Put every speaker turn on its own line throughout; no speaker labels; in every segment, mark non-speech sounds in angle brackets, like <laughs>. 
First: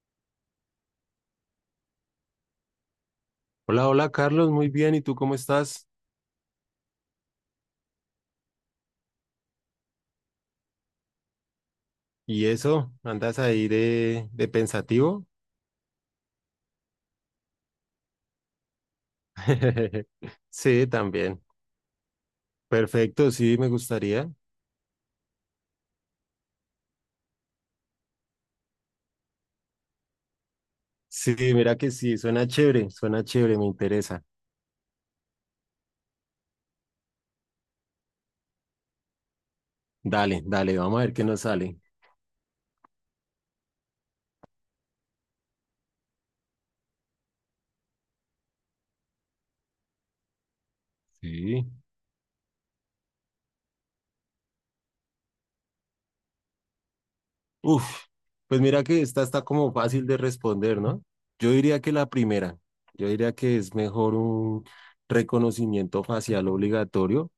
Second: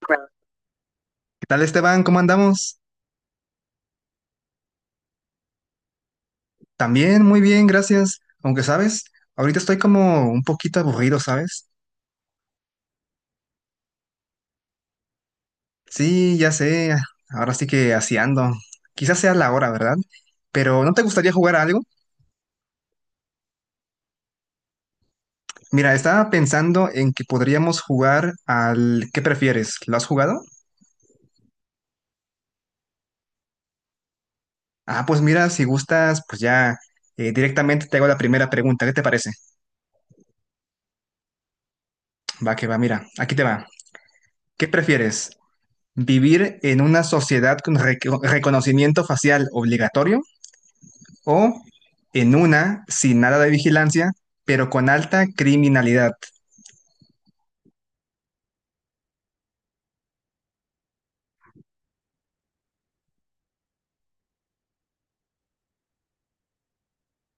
¿Qué tal, Esteban? ¿Cómo andamos?
Hola, hola Carlos, muy bien. ¿Y tú cómo estás?
También, muy bien, gracias. Aunque, ¿sabes? Ahorita estoy como un poquito aburrido, ¿sabes?
¿Y eso? ¿Andas ahí de pensativo?
Sí, ya sé. Ahora sí que así ando. Quizás sea la hora, ¿verdad?
<laughs>
Pero
Sí,
¿no te gustaría
también.
jugar a algo?
Perfecto, sí, me gustaría.
Mira, estaba pensando en que podríamos jugar al ¿qué prefieres? ¿Lo has jugado?
Sí, mira que sí, suena chévere, me interesa.
Ah, pues mira, si gustas, pues ya directamente te hago la primera pregunta. ¿Qué te parece?
Dale, dale, vamos a ver qué nos sale.
Va que va, mira, aquí te va. ¿Qué prefieres? ¿Vivir en una sociedad con reconocimiento facial obligatorio o
Sí.
en una sin nada de vigilancia, pero con alta criminalidad?
Uf, pues mira que esta está como fácil de responder, ¿no? Yo diría que la primera, yo diría que es mejor un reconocimiento facial obligatorio,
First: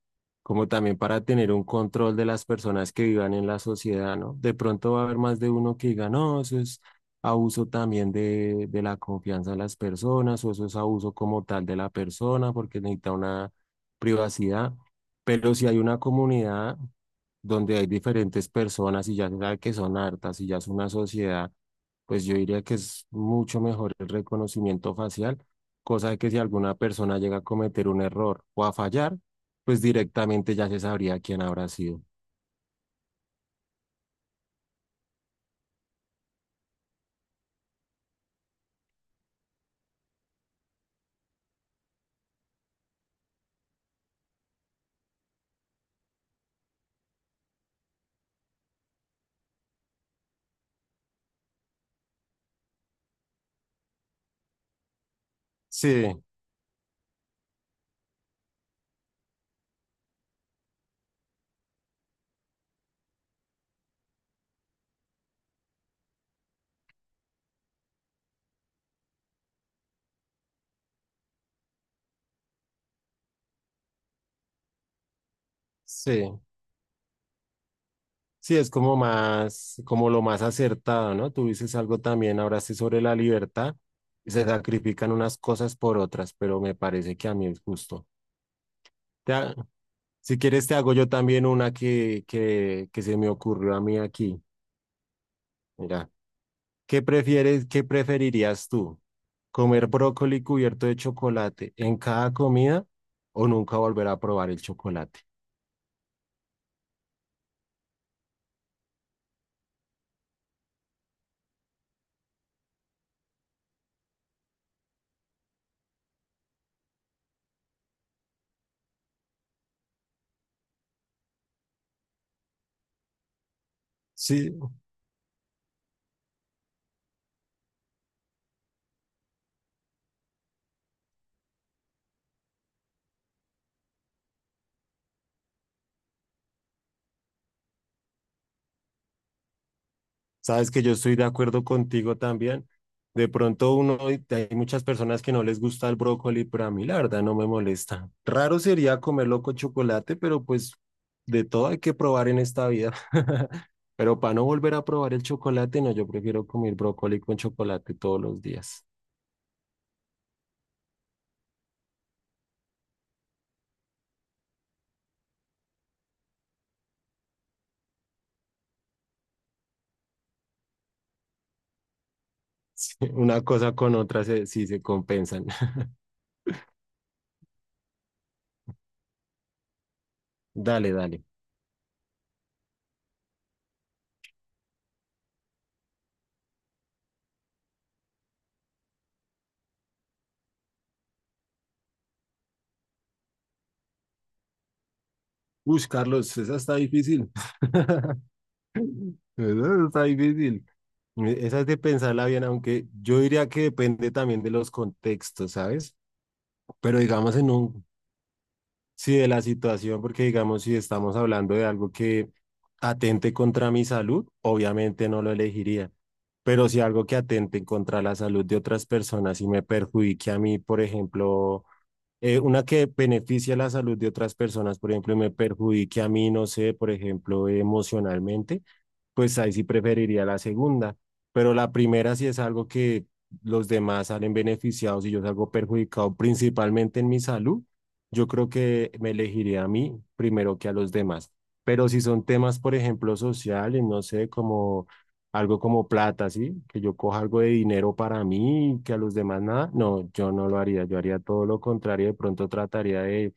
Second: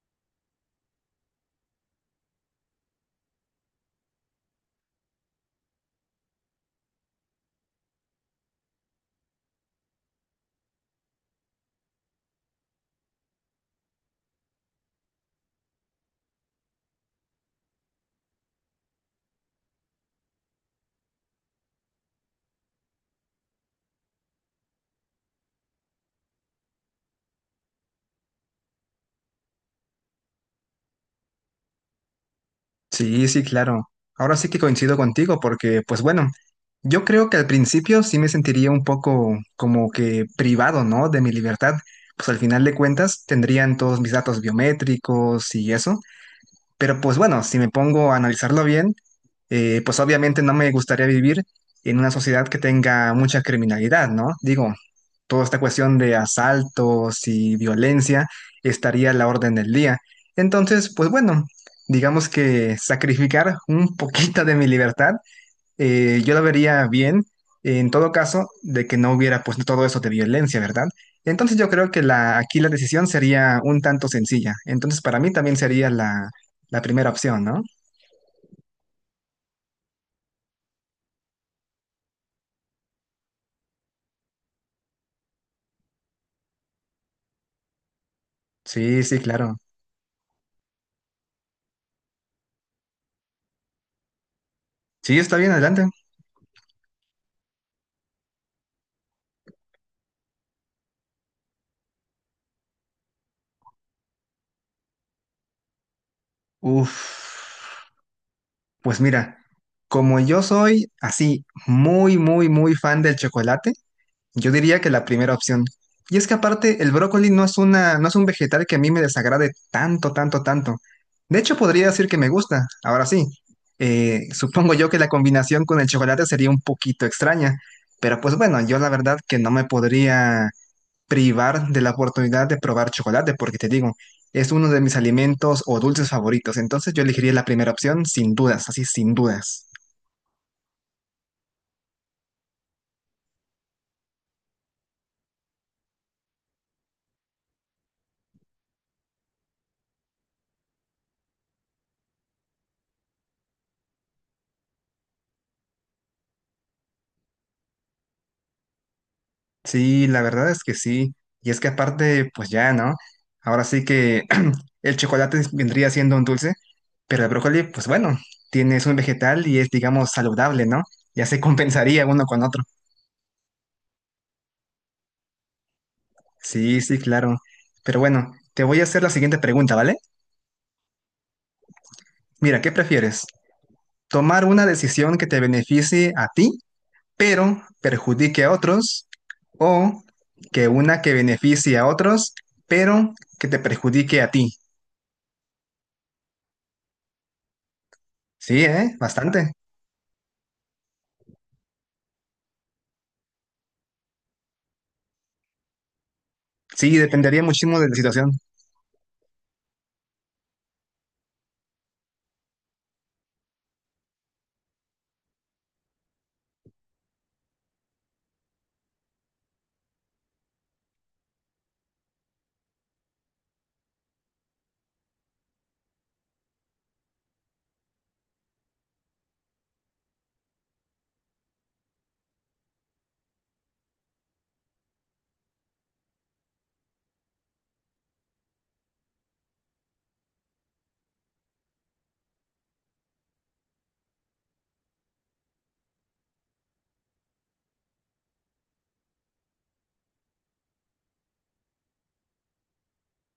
como también para tener un control de las personas que vivan en la sociedad, ¿no? De pronto va a haber más de uno que diga, no, eso es abuso también de la confianza de las personas, o eso es abuso como tal de la persona, porque necesita una privacidad. Pero si hay una comunidad donde hay diferentes personas y ya se sabe que son hartas y ya es una sociedad, pues yo diría que es mucho mejor el reconocimiento facial, cosa de que si alguna persona llega a cometer un error o a fallar, pues directamente ya se sabría quién habrá sido.
Sí, sí, claro. Ahora sí que coincido contigo porque, pues bueno, yo creo que al principio sí me sentiría un poco como que privado, ¿no? De mi libertad. Pues al final de cuentas tendrían todos mis datos biométricos y eso. Pero pues bueno, si me pongo a analizarlo bien, pues obviamente no me gustaría vivir en una sociedad que tenga mucha criminalidad, ¿no? Digo, toda esta cuestión
Sí,
de asaltos y violencia estaría a la orden del día. Entonces, pues bueno, digamos que sacrificar un poquito de mi libertad yo la vería bien en todo caso de que no hubiera pues todo eso de violencia, ¿verdad? Entonces yo creo que la, aquí la decisión sería un tanto sencilla. Entonces para mí también sería la,
sí,
la primera opción, ¿no?
sí, es como más, como lo más acertado, ¿no? Tú dices algo también, ahora sí sobre la libertad, se sacrifican unas cosas por otras, pero me parece que a mí es justo.
Sí, sí, claro.
Si quieres, te hago yo también una que se me ocurrió a mí aquí.
Sí, está bien, adelante.
Mira, ¿qué prefieres, qué preferirías tú? ¿Comer brócoli cubierto de chocolate en cada comida o nunca volver a probar el chocolate?
Uf, pues mira, como yo soy así muy, muy, muy fan del chocolate, yo diría que la primera opción. Y es que aparte el brócoli no es una, no es un vegetal que a mí me desagrade tanto, tanto, tanto. De hecho, podría decir que me gusta. Ahora sí, <laughs>
Sí.
supongo yo que la combinación con el chocolate sería un poquito extraña. Pero pues bueno, yo la verdad que no me podría privar de la oportunidad de probar chocolate, porque te digo, es uno de mis alimentos o dulces favoritos. Entonces yo elegiría la primera opción sin dudas, así sin dudas.
Sabes que yo estoy de acuerdo contigo también. De pronto uno, hay muchas personas que no les gusta el brócoli, pero a mí la verdad no me molesta. Raro sería comerlo con chocolate, pero pues de todo hay que probar en esta vida. <laughs> Pero para no volver a probar el chocolate, no, yo prefiero comer brócoli con chocolate todos los días. <laughs>
Sí, la verdad es que sí. Y es que aparte, pues ya, ¿no? Ahora sí que <clears throat> el vendría siendo un dulce, pero el brócoli, pues bueno, tienes un vegetal y es, digamos, saludable, ¿no? Ya se <laughs> compensaría uno con otro.
Sí, una cosa con otra se, sí se compensan. <laughs>
Sí, sí, claro. Pero bueno, te voy a hacer la siguiente pregunta, ¿vale?
Dale, dale.
Mira, ¿qué prefieres? ¿Tomar una decisión que te beneficie a ti, pero perjudique a otros? ¿O que una que beneficie a otros, pero que te perjudique a ti?
Uy, Carlos, esa está difícil. <laughs>
Sí, ¿eh? Bastante.
Esa está difícil. Esa es de pensarla bien, aunque yo diría que depende también de los contextos, ¿sabes?
Sí,
Pero digamos
dependería
en
muchísimo
un,
de la situación.
sí, de la situación, porque digamos si estamos hablando de algo que atente contra mi salud, obviamente no lo elegiría. Pero si algo que atente contra la salud de otras personas y me perjudique a mí, por ejemplo, una que beneficia la salud de otras personas, por ejemplo, y me perjudique a mí, no sé, por ejemplo, emocionalmente, pues ahí sí preferiría la segunda, pero la primera sí es algo que los demás salen beneficiados y yo salgo perjudicado principalmente en mi salud, yo creo que me elegiría a mí primero que a los demás. Pero si son temas, por ejemplo, sociales, no sé, como algo como plata, ¿sí? Que yo coja algo de dinero para mí y que a los demás nada, no, yo no lo haría, yo haría todo lo contrario, de pronto trataría de,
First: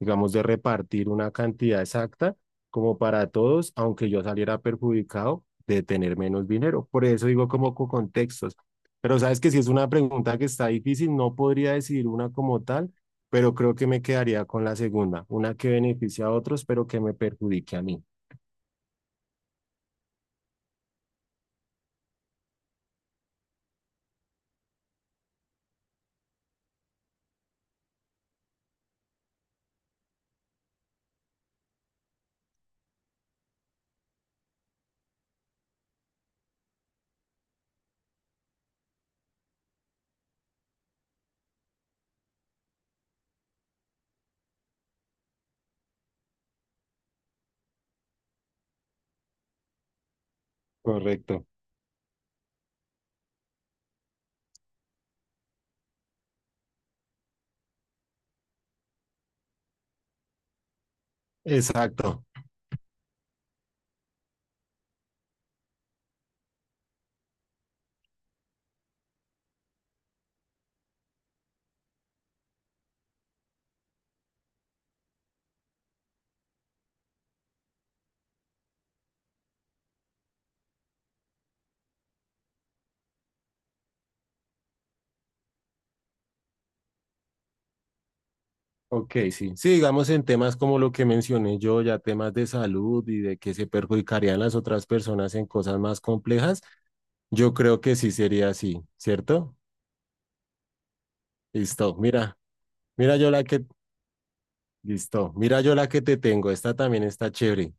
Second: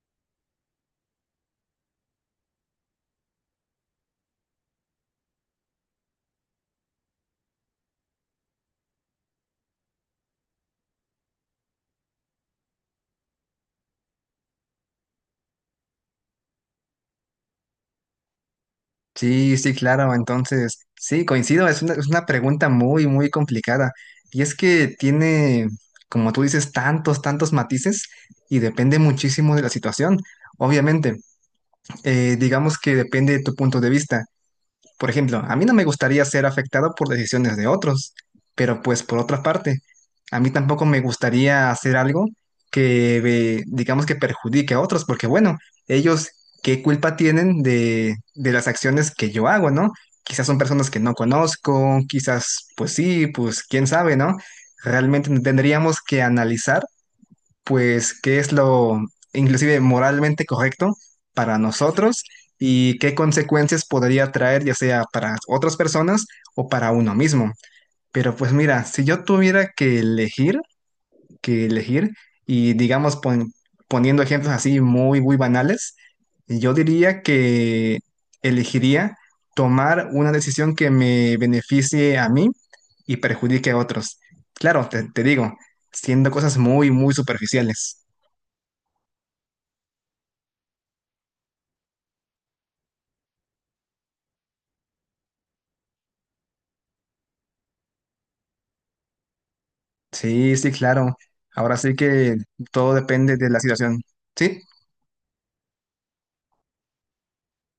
digamos, de repartir una cantidad exacta como para todos, aunque yo saliera perjudicado de tener menos dinero. Por eso digo como con contextos. Pero sabes que si es una pregunta que está difícil, no podría decidir una como tal, pero creo que me quedaría con la segunda, una que beneficia a otros, pero que me perjudique a mí.
Sí, sí, claro. Entonces, sí, coincido. Es una pregunta muy, muy complicada. Y es que tiene, como tú dices, tantos, tantos matices y depende muchísimo de la situación. Obviamente, digamos que depende de tu punto de vista. Por ejemplo, a mí no me gustaría ser afectado por decisiones de otros, pero pues por otra parte, a mí tampoco me gustaría hacer algo que, digamos que perjudique a otros, porque bueno, ellos qué culpa tienen de las acciones que yo hago, ¿no? Quizás son personas que no
Correcto.
conozco, quizás pues sí, pues quién sabe, ¿no? Realmente tendríamos que analizar pues qué es lo inclusive moralmente correcto para nosotros
Exacto.
y qué consecuencias podría traer ya sea para otras personas o para uno mismo. Pero pues mira, si yo tuviera que elegir y digamos poniendo ejemplos así muy, muy banales, yo diría que elegiría tomar una decisión que me beneficie a mí y perjudique a otros. Claro, te digo, siendo cosas muy, muy superficiales.
Ok, sí. Sí, digamos en temas como lo que mencioné yo, ya temas de salud y de que se perjudicarían las otras personas en cosas más complejas, yo creo que sí sería así, ¿cierto?
Sí, sí, claro. Ahora sí
Listo,
que
mira,
todo
mira yo
depende
la
de la
que,
situación. ¿Sí?
listo, mira yo la que te tengo, esta también está chévere.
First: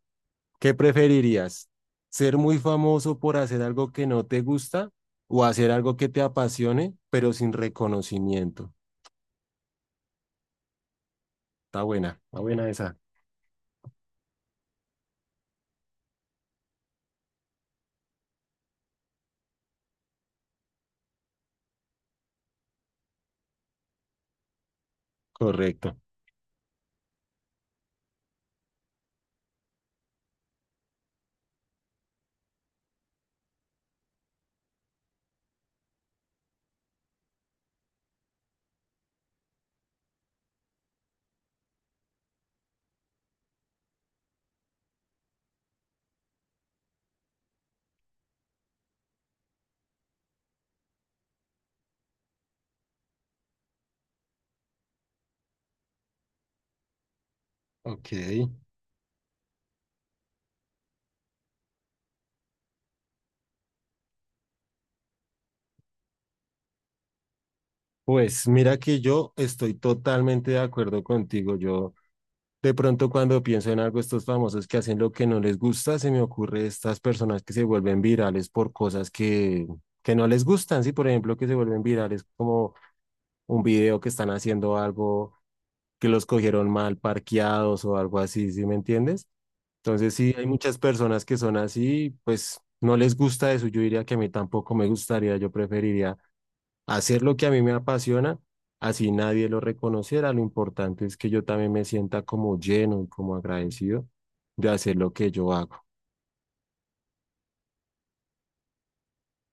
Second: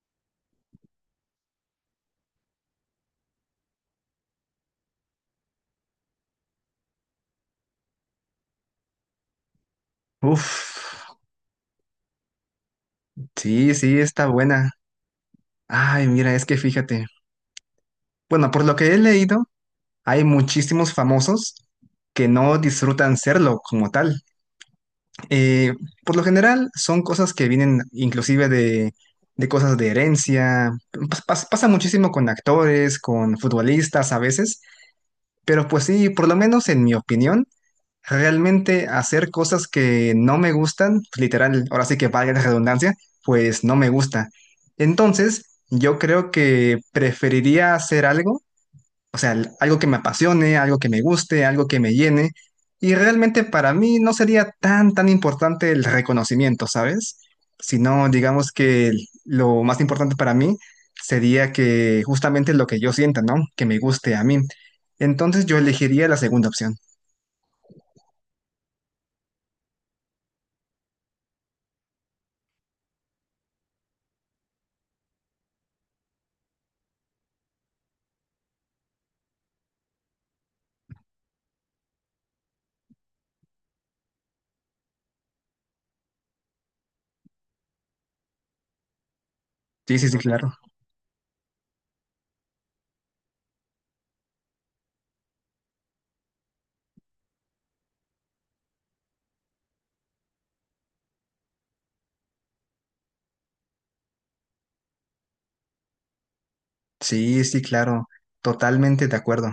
¿Qué preferirías? ¿Ser muy famoso por hacer algo que no te gusta o hacer algo que te apasione, pero sin reconocimiento?
Uf,
Está buena esa.
sí, sí, está buena. Ay, mira, es que fíjate. Bueno, por lo que he leído, hay muchísimos famosos que no disfrutan serlo como tal. Eh,
Correcto.
por lo general, son cosas que vienen inclusive de cosas de herencia. Pasa muchísimo con actores, con futbolistas a veces. Pero pues sí, por lo menos en mi opinión. Realmente hacer cosas que no me gustan, literal, ahora sí que valga la redundancia, pues no me gusta. Entonces, yo creo que preferiría hacer algo, o sea, algo que me apasione, algo que me guste, algo que me llene. Y realmente para mí no sería tan, tan importante el reconocimiento, ¿sabes? Sino,
Ok.
digamos que lo más importante para mí sería que justamente lo que yo sienta, ¿no? Que me guste a mí. Entonces, yo elegiría la segunda opción.
Pues mira que yo estoy totalmente de acuerdo contigo. Yo, de pronto cuando pienso en algo, estos famosos que hacen lo que no les gusta, se me ocurre estas personas que se vuelven virales por cosas que no les gustan, sí, por ejemplo, que se vuelven virales como un video que están haciendo algo que los cogieron mal parqueados o algo así, ¿sí me entiendes?
Sí, sí,
Entonces
sí,
sí, hay
claro.
muchas personas que son así, pues no les gusta eso, yo diría que a mí tampoco me gustaría, yo preferiría hacer lo que a mí me apasiona, así nadie lo reconociera. Lo importante es que yo también me sienta como lleno y como agradecido de hacer lo que yo hago.
Sí, sí, claro, totalmente de acuerdo.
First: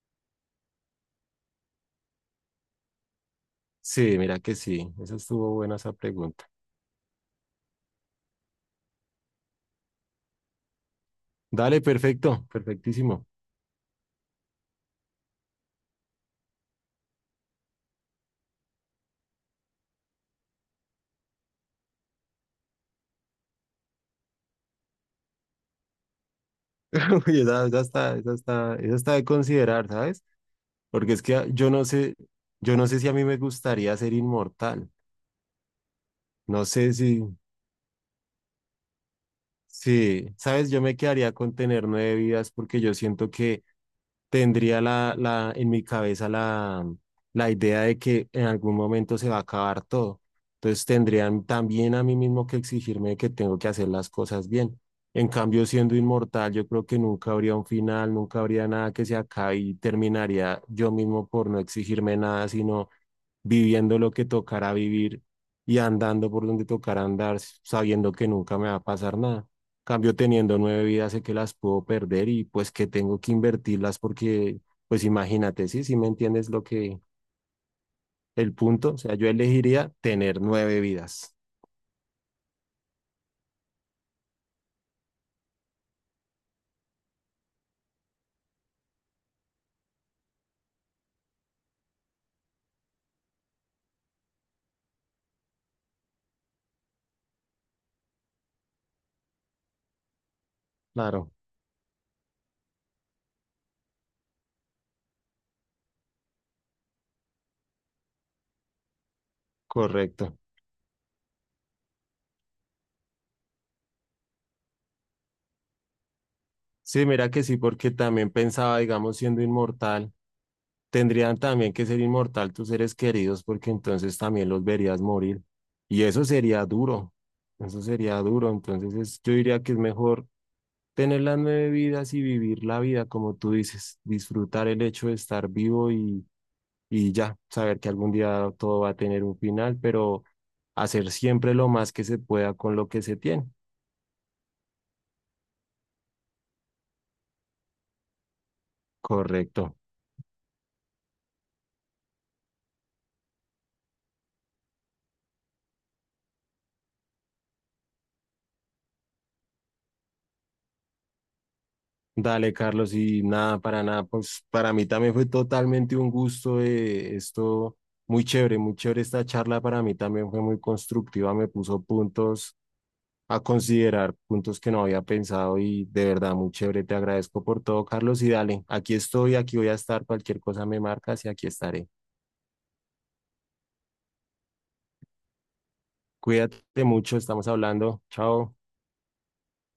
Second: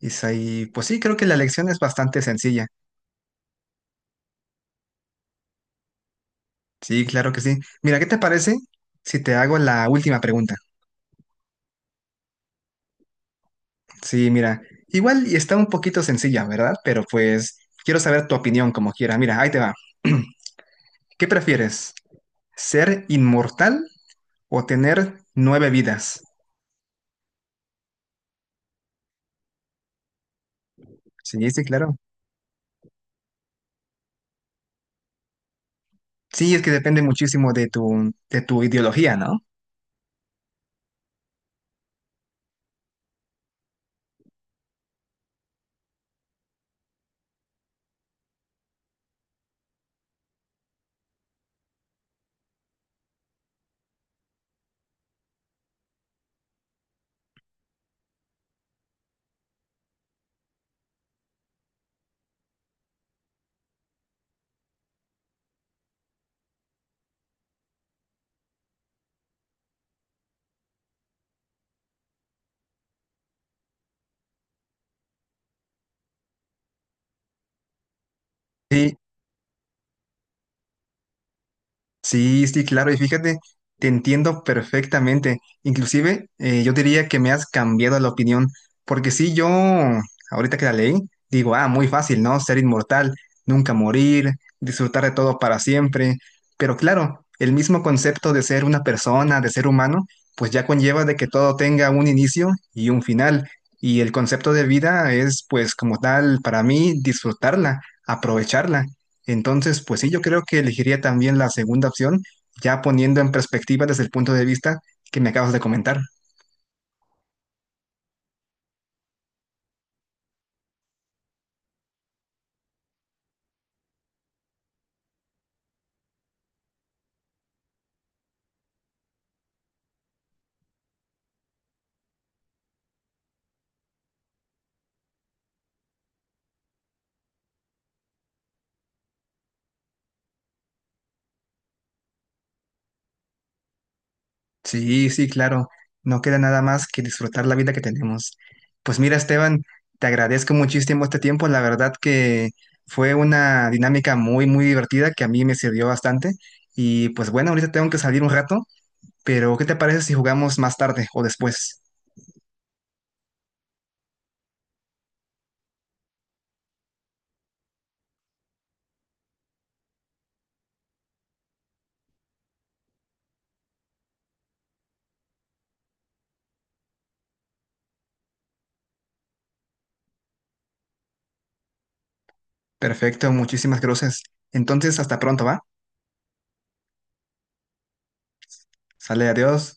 Isaí, pues sí, creo que la lección es bastante sencilla.
Sí, mira que sí, esa estuvo buena esa pregunta.
Sí, claro que sí. Mira, ¿qué te parece si te hago la última pregunta?
Dale, perfecto, perfectísimo.
Sí, mira, igual y está un poquito sencilla, ¿verdad? Pero pues quiero saber tu opinión como quiera. Mira, ahí te va. <clears throat> ¿Qué prefieres? ¿Ser inmortal o tener nueve vidas?
<laughs> Uy, esa está, esa está, esa está de considerar, ¿sabes? Porque es que ah,
Sí, sí, claro.
yo no sé si a mí me gustaría ser inmortal.
Sí, es
No
que
sé
depende
si,
muchísimo de tu ideología, ¿no?
sí, sabes, yo me quedaría con tener nueve vidas porque yo siento que tendría en mi cabeza la idea de que en algún momento se va a acabar todo. Entonces tendrían también a mí mismo que exigirme que tengo que hacer las cosas bien. En cambio, siendo inmortal, yo creo que nunca habría un final, nunca habría nada que se acabe y terminaría yo mismo por no exigirme nada, sino viviendo lo que tocará vivir y andando por donde tocará andar, sabiendo que nunca me va a pasar nada. Cambio teniendo nueve vidas, sé que las puedo perder y pues que tengo que invertirlas porque, pues imagínate, sí, sí me entiendes lo que, el punto,
Sí.
o sea, yo elegiría tener nueve vidas.
Sí, sí, claro, y fíjate, te entiendo perfectamente. Inclusive, yo diría que me has cambiado la opinión, porque sí, yo, ahorita que la leí, digo, ah, muy fácil, ¿no? Ser inmortal, nunca morir, disfrutar de todo para siempre. Pero claro, el mismo concepto de ser una persona, de ser humano, pues ya conlleva de que
Claro,
todo tenga un inicio y un final. Y el concepto de vida es, pues, como tal, para mí, disfrutarla, aprovecharla. Entonces, pues sí, yo
correcto.
creo que elegiría también la segunda opción, ya poniendo en perspectiva desde el punto de vista que me acabas de comentar.
Sí, mira que sí, porque también pensaba, digamos, siendo inmortal, tendrían también que ser inmortal tus seres queridos, porque entonces también los verías morir. Y eso sería duro, eso sería duro. Entonces yo diría que es mejor tener las nueve vidas y vivir la vida, como tú dices, disfrutar el hecho de estar vivo y ya, saber que algún día todo va a tener un final, pero hacer siempre lo más que se pueda con lo que se tiene.
Sí, sí, claro, no queda nada más que disfrutar la vida que tenemos. Pues mira, Esteban,
Correcto.
te agradezco muchísimo este tiempo, la verdad que fue una dinámica muy, muy divertida que a mí me sirvió bastante. Y pues bueno, ahorita tengo que salir un rato, pero ¿qué te parece si jugamos más tarde o después?
Dale, Carlos, y nada, para nada, pues para mí también fue totalmente un gusto, esto, muy chévere esta charla, para mí también fue muy constructiva, me puso puntos a considerar, puntos que no había pensado y de verdad muy chévere, te agradezco por todo, Carlos, y dale, aquí estoy, aquí voy a estar, cualquier cosa me marcas y aquí estaré.
Perfecto, muchísimas gracias. Entonces, hasta pronto, ¿va?
Cuídate mucho, estamos hablando, chao.
Sale, adiós.